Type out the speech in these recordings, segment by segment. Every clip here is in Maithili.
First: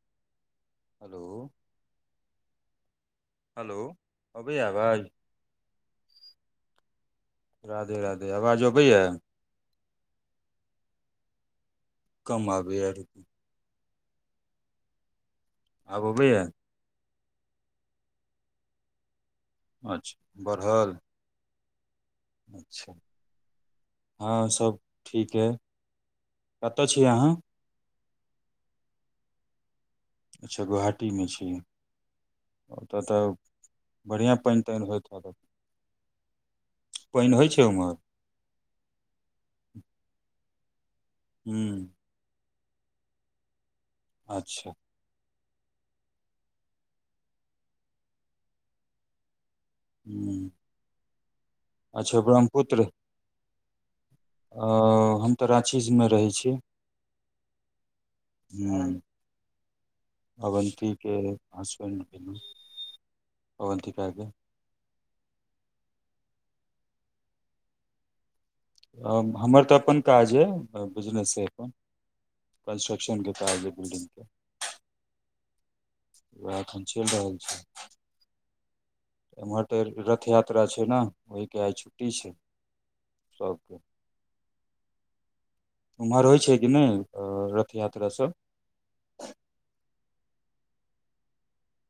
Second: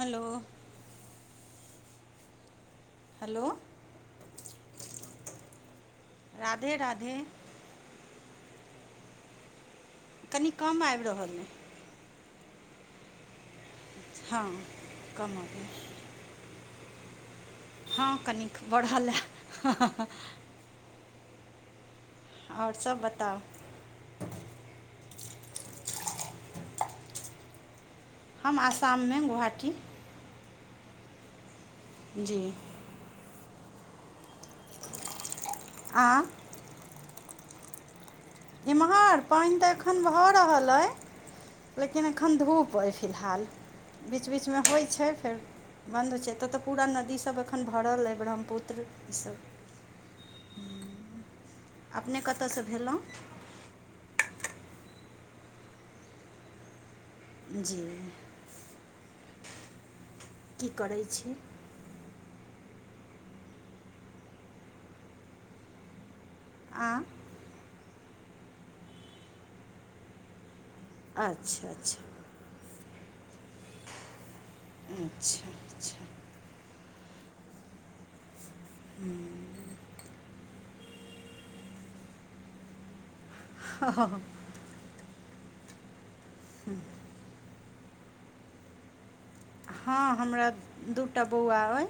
हेलो हेलो हेलो अबैया आवाज राधे राधे राधे राधे आवाज अबैया कनि कम आबि रहल यै कम आबै या हँ कम आबै अबैया हँ कनिक बढ़हल हे अच्छा बढ़ल आओर अच्छा सब बताउ हँ सब ठीक अइ कतऽ छी आहाँ हम आसाम मे गोहाटी अच्छा गोहाटी मे छी जी ओतय तऽ बढ़िआँ पानि तानि होइत हे आ पानि होइ छै ओम्हर एम्हर पानि तऽ एखन भऽ रहल अइ हूँ लेकिन अखन धूप अइ फिलहाल बीच बीच मे अच्छा होइ छै फेर बन्द होइ छै एतऽ तऽ पूरा नदी सब एखन भरल अइ ब्रह्मपुत्र ईसभ हूँ अच्छा अपने कतयसँ भेलौं अंऽ हम तऽ राँची मे रहै छी जी हूं की अवस्थी करै के छी हसबैंड अवंतिका के आँ तब हमर तऽ अपन काज अइ बिजनेस अइ अच्छा अच्छा कंस्ट्रक्शनक के काज अइ बिल्डिंग के अच्छा अच्छा उह एखन चलि रहल छै एमहर तऽ रथ यात्रा छै न ओई के आइ छुट्टी छै सब ह ह ओम्हर होइ छै कि नय रथ यात्रा सब हँ हमरा दूटा बौआ अइ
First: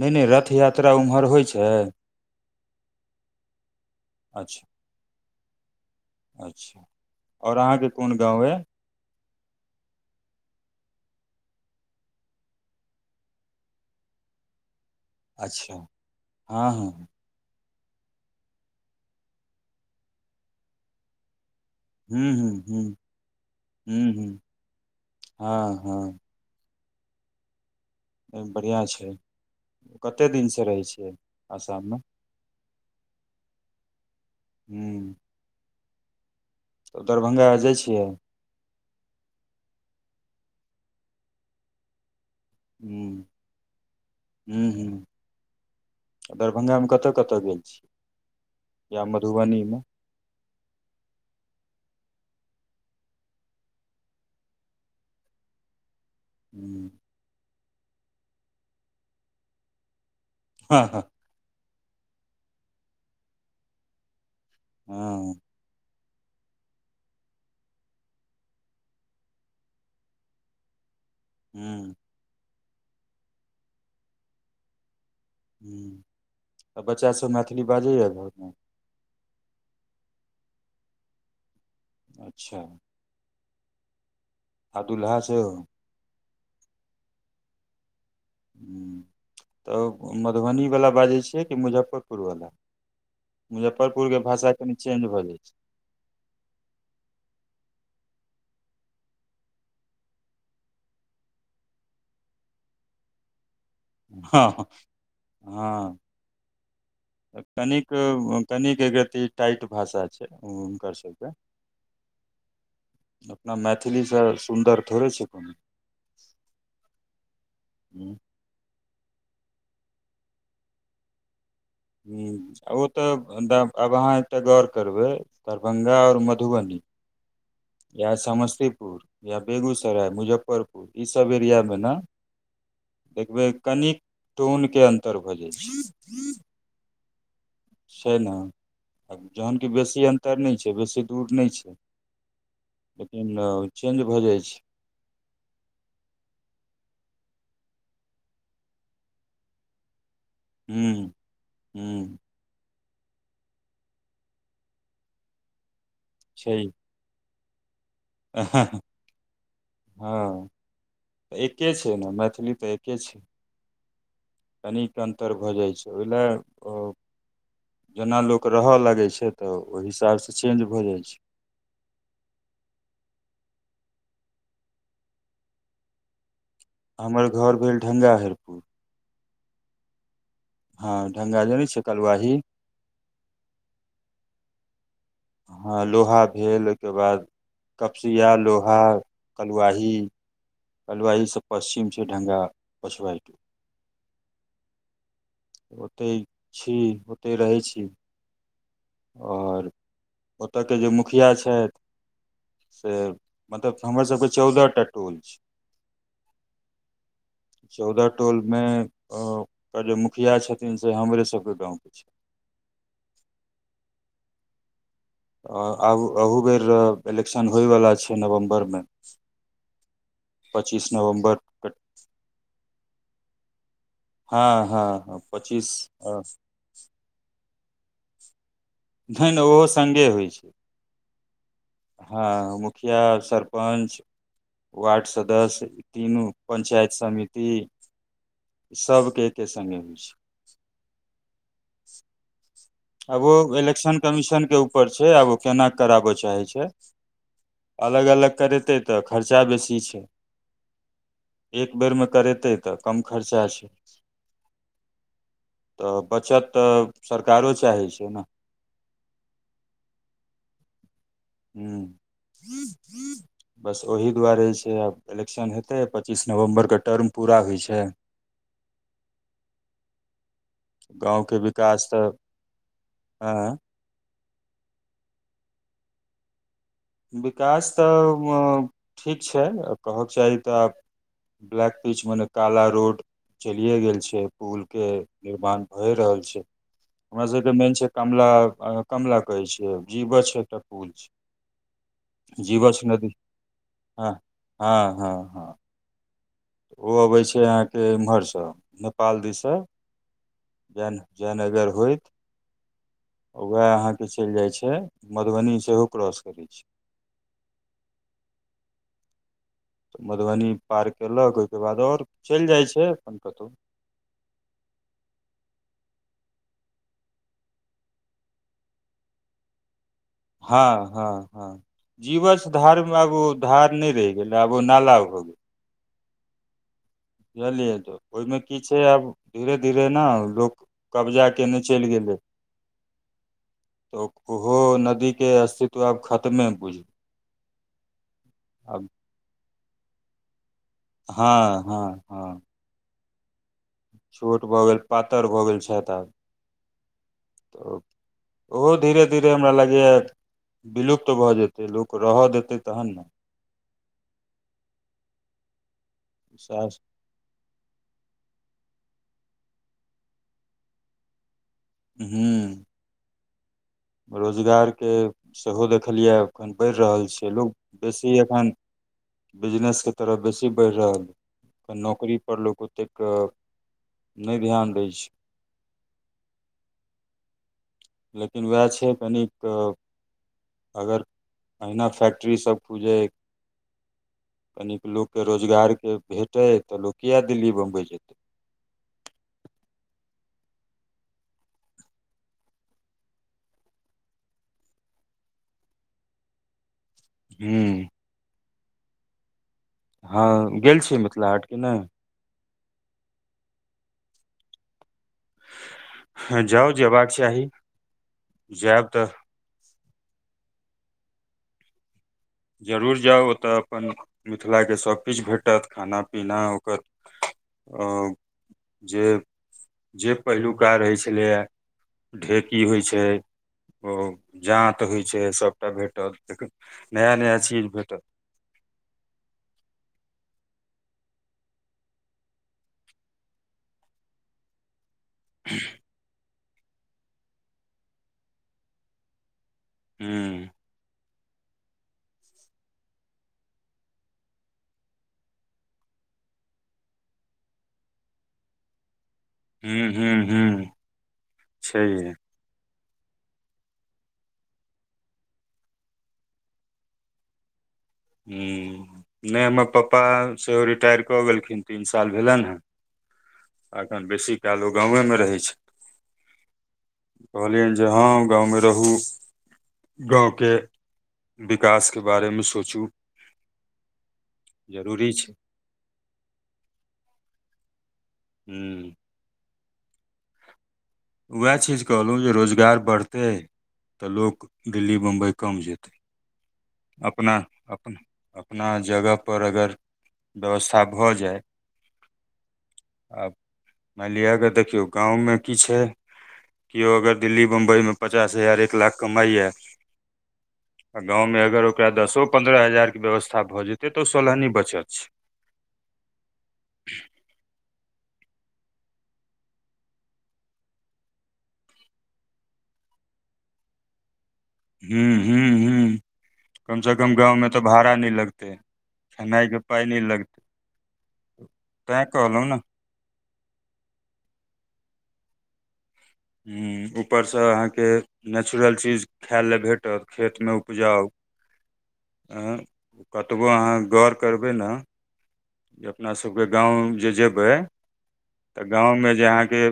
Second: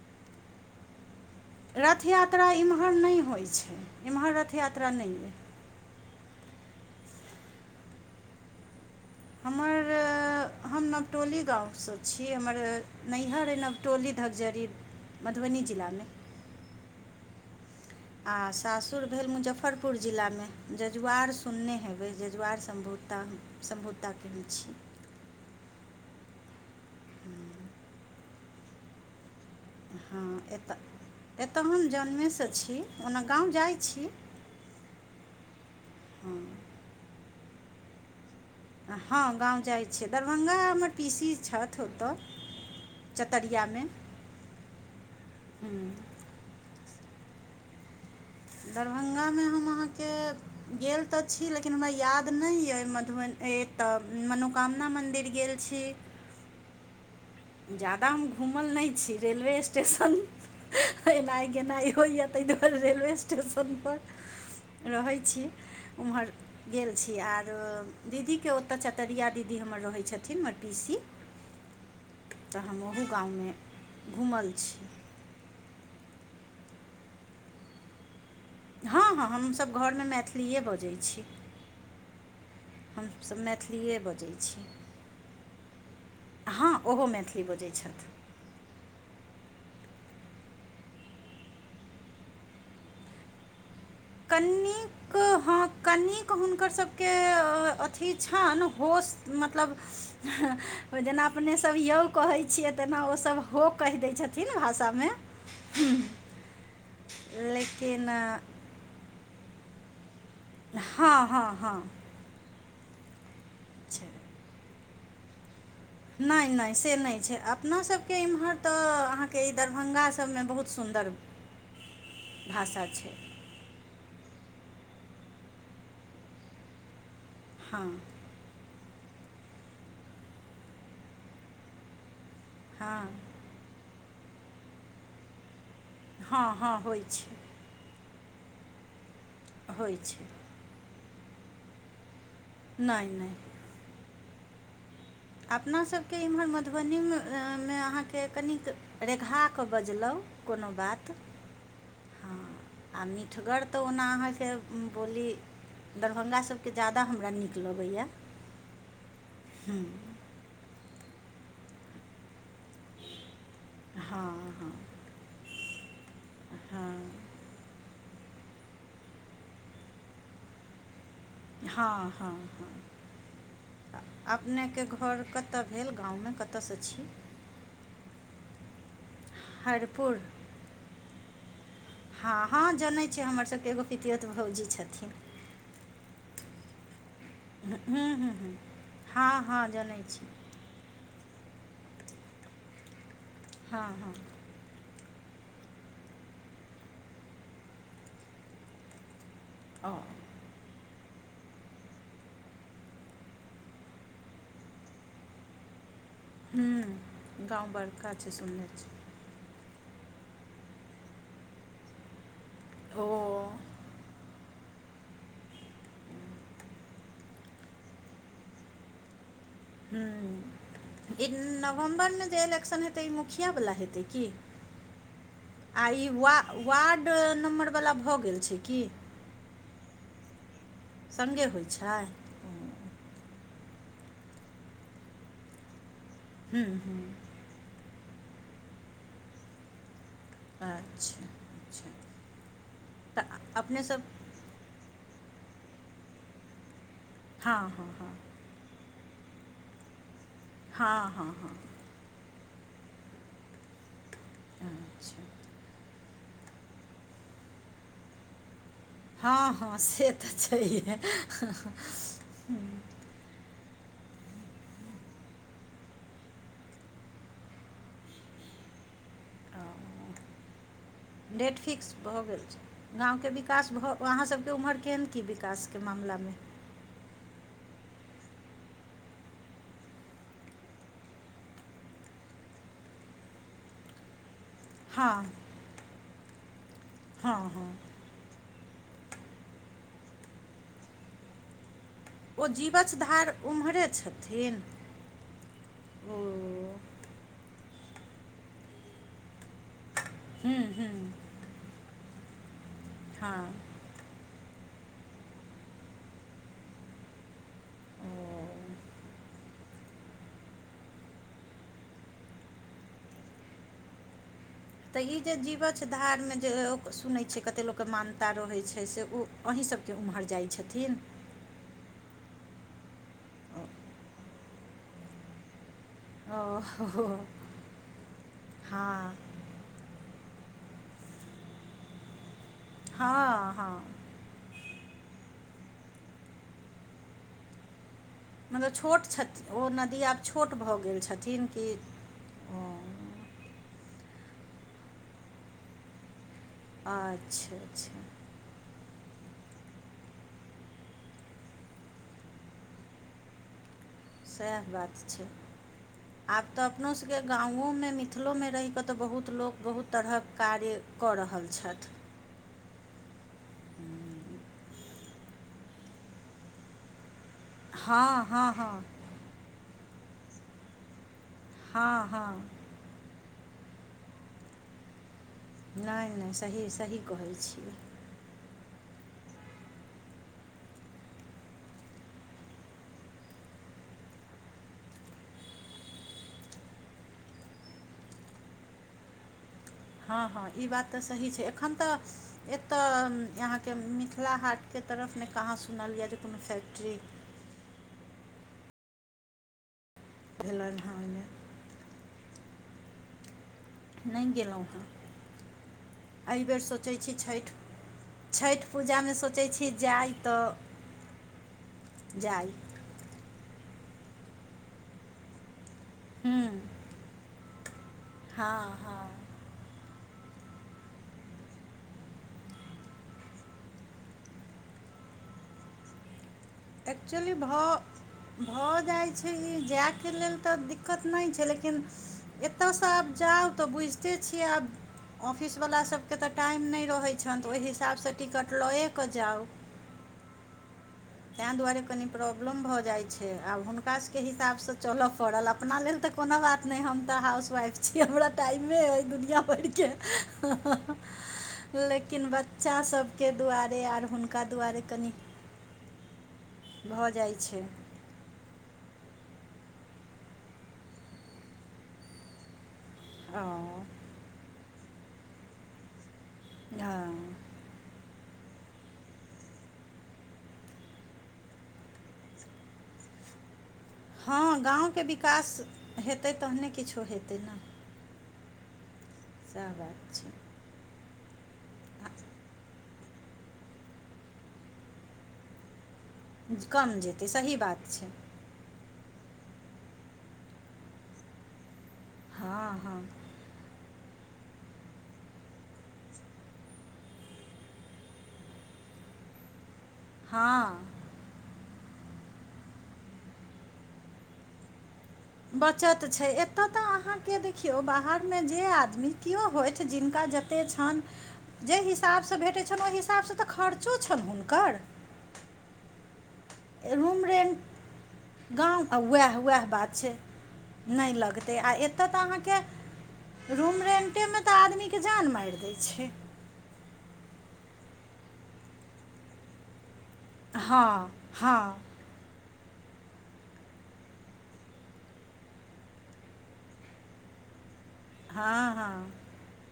नय नय रथ यात्रा ओम्हर होइ छै रथ यात्रा इम्हर नय होइ छै एम्हर रथ अच्छा यात्रा नय अइ अच्छा आओर अहाँके कोन गाँव अइ हमर हम नवटोली गाँवसँ छी हमर नैहर अइ नवटोली धकजरी मधुबनी अच्छा जिलामे हँ हँ आ सासुर भेल मुजफ्फरपुर जिला मे जजुआर सुनने हे हूँ हूँ जजुआर हूँ समभो हूँ सम्भोताके हूँ हम छी। हँ हँ। हूँ बढ़िआँ छै। कते हँ दिनसँ एतऽ रहै छियै एतय हम आसाममे जन्मेसँ छी ओना गाँव जाइ छी। हूँ। हँ त दरभंगा जाइ छियै। हँ गाँव जाइ छियै दरभंगामे पी सी छथि ओतय। हूँ हूँ हूँ हूँ दरभंगामे कतऽ कतऽ गेल छियै दरभंगामे हम अहाँके गेल तऽ छी लेकिन हमरा याद नै अइ मधु एतय मनोकामना मन्दिर गेल छी हूँ। ज्यादा हम घूमल नै छी रेलवे स्टेशन। हँ हँ। एनाइ गेनाइ होइया ताहि दुआरे रेलवे स्टेशन पर रहै हँ हूँ छी। उमहर। गेल छी आर दीदीके ओतय चतरिया दीदी हमर रहै छथिन हमर पी सी हूँ तऽ हम ओहो गाममे घुमल छी हूँ त बच्चासब मैथिली बाजैए घरमे हँ हँ हमसब घरमे मैथिलीए बजै छी अच्छा हमसब मैथिलीए बजै छी आ दुल्हा सेहो हँ ओहो मैथिली बजै छथि हूँ तऽ मधुबनीवला बाजै छियै कि मुजफ्फरपुरवला मुजफ्फरपुरके भाषा कनि चेंज कनिक भऽ जाइ छै हँ कनिक हुनकर सबके अथी छनि होश मतलब जेना अपनेसब यौ कहै छियै तेना ओस होक कहि दै छथिन भाषामे तनिक लेकिन कनिक एकरति टाइट भाषा छै हुनकर हँ सबके हँ हँ अपना छै मैथिलीसँ सुन्दर थोड़े छै कोनो नै नै से नै छै अपना सबके हूँ इम्हर तय अहाँके दरभांगा सबमे बहुत सुन्दर हूँ ओ भाषा छै तऽ आब अहाँ एकटा गौर करबै दरभंगा आओर मधुबनी हँ या समस्तीपुर या बेगूसराय मुजफ्फरपुर ईसब एरियामे न हँ एक बेर कनिक टोनके अन्तर भऽ जाइ छै अहाँ होइ छी छै न जहन कि होइ बेसी छै अन्तर नै छै बेसी दूर नै छै नहि नहि लेकिन चेंज भऽ जाइ छै अपनासबके एम्हर मधुबनीमे अहाँके कनिक रेगाके बजलहुँ। कोनो बात हूँ हू। हँ आ मीठगर तऽ ओना अहाँके बोली दरभंगा सभ के ज़्यादा के हमरा नीक लगैया। अहाँ हा तऽ ए के छै ने मैथिली तऽ एके छै। हँ ह कनिक अन्तर भऽ जाइ छै। ओहि लए हँ जेना लोक रहऽ लागै छै। तऽ ओहि हिसाब सँ चेंज भऽ जाइ छै। हँ हँ हँ अपने के घोर कतऽ भेल गाँव में कत हमर घोर भेल ढङग हरपुर भरपूर हैं ढंगा जनै छिय कलवाही ह जनै छिय हमर सभ के एगो पितियत भाउजी छथिन हा लोहा भेल ओहिके बाद हूँ हूँ कपसिया हूँ लोहा हँ हँ कलुआही जनै छी कलुवााही सँ पश्चछिम छैय ढंगा पछुआ। ह ह ओतहि छी ओतहि रहै छी हा और हँ। ओत के जे मुखिया छथिन। सऽ मतलब हमर सभ के चौदह टा टोल छै। हा चौदह टोलमे के जे मुखिया छथिन से हमरे सभ के गाँव के छैय ओ। आ आब अहू बेर इलेक्शन होयवला छैय नवम्बर में ह इ नवम्बर में जे इलेक्शन हेतै मुखियावला हेतै की हा ह ह पच्चीस आ ई वा वार्ड नम्बरवला भऽ गेल छै। कि नहि नहि ओहो सगे होइ छै। सङ्गे होइ छै हँ हूँ मुखिया सरपंच वार्ड सदस्य तीनू पञ्चायत हूँ समिति सभ के एके संगे होइ छै। अच्छा अच्छा। आब ओ तऽ अपने इलेक्शन सब कमीशन के ऊपर छैय आब ओ केना कराबय चाहै छै। हँ हँ अलग हँ अलग करेतै तऽ खर्चा बेसी छै। हँ हँ हँ एक बेर में करेतै तऽ कम खर्चा छै। अच्छा तऽ बचत तऽ सरकारो चाहै छै। न हा ह से तऽ छैहे हू हँ बस ओहि दुआरे जे छै। आब इलेक्शन हेतै पच्चीस नवम्बरके टर्म पूरा होइ छै। [inaudible] ह गाँव के डेट विकास फिक्स तऽ भऽ गेल छैय गाँव के अ विकास भऽ ओ अहाँ सभके उम्हर केहन कि विकासके मामलामे विकास तऽ ठीक छैय कहक चाही तऽ आब ब्लैक पिच मने काला रोड चलिए गेल छैय पुल के हँ निर्माण भए रहल छैय हमरा हँ सबके हँ मेन छैय कमला कमला कहे छिय जीवछ एकटा पुल छैय ओ जीवछ धार ओम्हरे हँ छथिन हँ हँ हँ ओ ओ अबै छैय अहाँके एम्हरसँ नेपाल दिससँ हूँ हूँ जयनगर होइत हँ वैहं से चैल जाइ छैय मधुबनी सेहो क्रॉस करै छैय ओ मधुबनी पार कयलक ओइके बाद और चैल जाइ छैय अपन कतो तही जे जीवछ धार में जे सुनै छिय कते लोक के मानता रहे छैय से ओ अहीं सब के उम्हर हँ हँ हँ जीवछ धार मे आब ओ धार नय रेह गेल आब ओ नाला भ गेलै ओ [unintelligible] बुझलियै तऽ ओहिमे की छैय अब हँ धीरे धीरे न लोक कब्जा केने चैल गेलै हँ हँ तऽ ओहो नदीके अस्तित्व आब खतमे बुझू मतलब आब छोट छथी ओ नदी आब छोट भऽ गेल हँ छथिन कि हँ हँ ओ छोट भऽ गेल पातर भऽ गेल छैथ आब अच्छा तऽ अच्छा ओहो धीरे धीरे हमरा लागैए विलुप्त भऽ जेतै लोक रह देतै तहन न सएह बात छैय आब तऽ अपनो स ब के गांवोमे मिथिलोमे रहिकऽ तऽ बहुत लोक बहुत तरहक कार्य कऽ रहल छैथ हूँ [inaudible] रोजगारके सेहो देखलियै एखन बैढ़ रहल छै लोक बेसी हँ एखन हँ हँ बिजनेस के तरफ बेसी बैढ़ रहल हँ नौकरी हँ पर लोक ओतेक नय ध्यान दय छै नय नय सही सही कहै छियै लेकिन वैह छै कनिक अगर अहिना फैक्ट्री सब खुजे कनिक लोकके रोजगारके भेटै तऽ लोक किएक दिल्ली बम्बइ जेतै हँ हँ ई बात तऽ सही छै एखन तऽ एतय अहाँके मिथिला हाटके तरफ में कहाँ सुनलीय जे कोनो फैक्ट्री हूँ हँ भेलनि गेल हँ छीयै ओहिमे मिथिला हाटके नय नइ गेलो हँ एहि बेर जाउ सोचै जेबाक छी चाही छैठ छैठ जायब तऽ पूजामे सो सोचैइ छी जाइ तऽ जाइ जरूर जाउ ओतय अपन मिथिलाके सभकिछ भेटत खाना पीना हूँ ओकर हँ जे हँ जे पहिलुका रहै छलैया ढेकी होइ छै ओ जाँत होइ छै सभटा भेटत नया एक्चुअली नया चीज भऽ भेटत भऽ जाइ छै ई जेऽ के लेल तऽ दिक्कत नय छै लेकिन एतयसँ आब जाउ तऽ बुझिते छियै आब ऑफिस वला सभके तऽ टाइम नय रहै छनि तऽ ओहि हिसाबसँ टिकट लयेऽ कऽ जाउ हूँ तैँ दुआरे कनि प्रॉब्लम भऽ जाइ छै आब हुनका सभके हिसाबसँ चलय पड़ल अपना लेल तऽ कोनो बात नय हम तऽ हाउस वाइफ छी हमरा टाइमे अइ दुनिआ [unintelligible] हूँ हूँ हूँ छैहे लेकिन बच्च बच्चा सबके दुआरे आओर हुनका दुआरे कनि भऽ जाइ छै हूं नय हमर पप्पा सेहो रिटायर कऽ गेलखिन तीन साल भेलनि हँ हंहंहं एखन बेसी काल ओ गावे मे रहै छै हँ कहलियनि जे हँ गाँव मे रहू गाँव के विकास के बारे मे सोचू हँ गाँव के जरूरी छै विकास हेतै तहने किछो हेतै न हूँ सेह बात छै उएह चीज कहलहुँ जे रोजगार बढ़तै तऽ लोक दिल्ली बम्बइ कम जेतै किछ कम जेतै अपना सही बात अपना छै अपना जगह पर अगर व्यवस्था भऽ जाय हँ हँ आब मानि लिअ क देखियौ गाँव मे की छै किओ अगर दिल्ली बम्बइ मे पचास हजार एक लाख कमाइए हँ आ गाँव मे अगर ओकरा दसो पन्द्रह हजार के व्यवस्था भऽ जेतै तऽ सोलहनी बचत छैय बचत छै एतय तऽ अहाँके देखियौ बाहर मे जे आदमी केओ होथि जिनका जत छैन जे हिसाबसँ भेटै छनि ओई हिसाबसँ तऽ खर्चो छनि हुनकर हूँ हूँ हूँ कम से कम रूम गाँव मे रेंट तऽ भाड़ा नै लगतेै गाँव खेनाय के पाय नै लगतेै नै लगतै आ एतऽ तऽ आहाँके ने रूम रेन्टे मे तऽ आदमी के जान माइर दै छै हुँ ऊपर स अहाँ के नेचुरल चीज खाए लेए भेटत खेत मे हँ उपजाऊ हँ अंह कतबो अहाँ गऽर करबै न जे अपना सबके गाँव जे जेबै तऽ हँ हँ गाँवमे जे आहाँ के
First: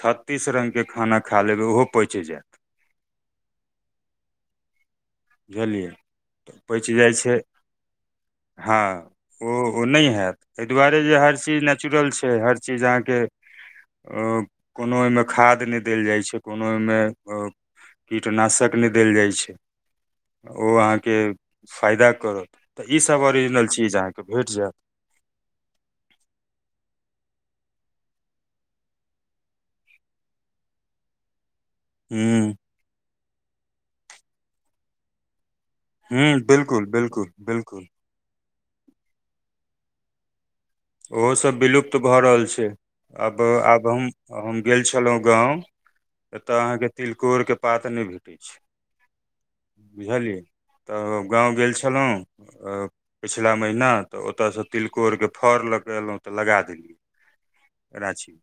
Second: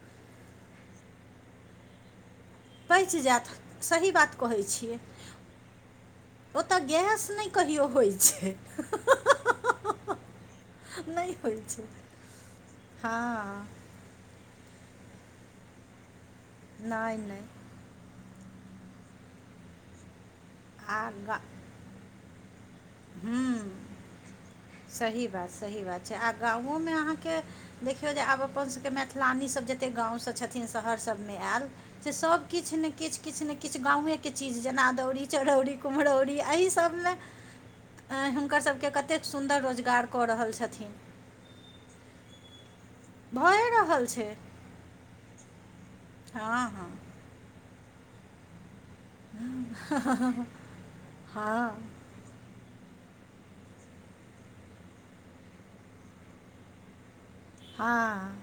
छत तीस रंग के खाना खा लेबै उहो पैच जेऽत पैच जेऽत सही बात कहै छियै बुझलियै ओतऽ पैच जाई गैस छै नहि कहियो होइ छै हँ ओ-ओ नय हेऽत तैय दुआरे जे नहि हर होइ चीज नेचुरल छै हर चीज आहाँ के हँ ओ कोनो ओयमे खाद नय देल जाइ छै कोनो ओयमे नहि नहि कीटनाशक नय देल जाय छै ओ अहाँ आ के गा फायदा करतऽ इ सब हूँ ओरिजनल छै अहाँ के भेट जाइत् सही बात -सही बात छै आ गाँवो मे अहाँ के देखियौ जे आब अपन सब के मैथलानी सब जतेक गाँव सँ छथिन शहर सब मे आइल ह सब किछ नेै किछ- किछ ने किछ गावे के चीज जेना की अदौरी चरौरी ह कुमरौरी अही बिलकुल सब मे बिलकुल बिलकुल आई हुनकर सबके कतेक सुन्दर रोजगार कऽ रहल छथिन ओहो सब विलुप्त भ रहल छै आब भए -आब रहल छै हम- हम गेल छेलौ गाँव एतऽ हँ अहाँके हँ तिलकोर के पात नै भेटैय छैय बुझलियै तऽ गाँव गेल हँ छेलौ पिछला महिना तऽ ओत स तिलकोरके फड़ लऽ कऽ एयलौ तऽ लगा देलियै गाछी हँ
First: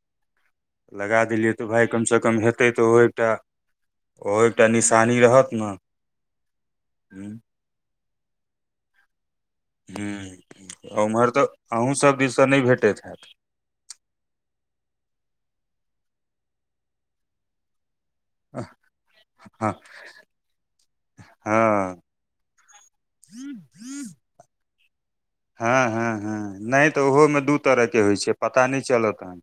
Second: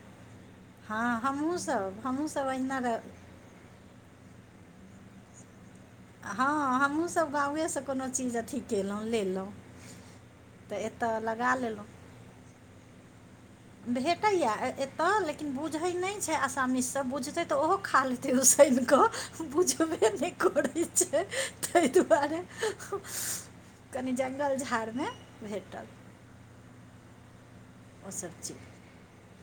हँ लगा देलियै तऽ भाय हमहूँसभ कम स कम हमहूँसभ हेतै अहिना तऽ ओहो रह एकटा ओहो एकटा निशानी रहत न हँ हमहुँ सब गाँवे स कोनो चीज अथी केलौं लेलौं हुँ ओम्हर तऽ अहुँ सब दिसन नै भेटैत हएत भेटै या एतऽ लेकिन बुझय नै छैय आसामी सब बुझतेै तऽ ओहो खाल ले हँ उसयन क बुझबे नैय करैय छै तैय हँ दुआरे कनि जंगल झाड़ मे हँ हँ हँ नै तऽ ओहोमे दू तरहके होइ ओसभ छै चीज पता नै चलत आहाँ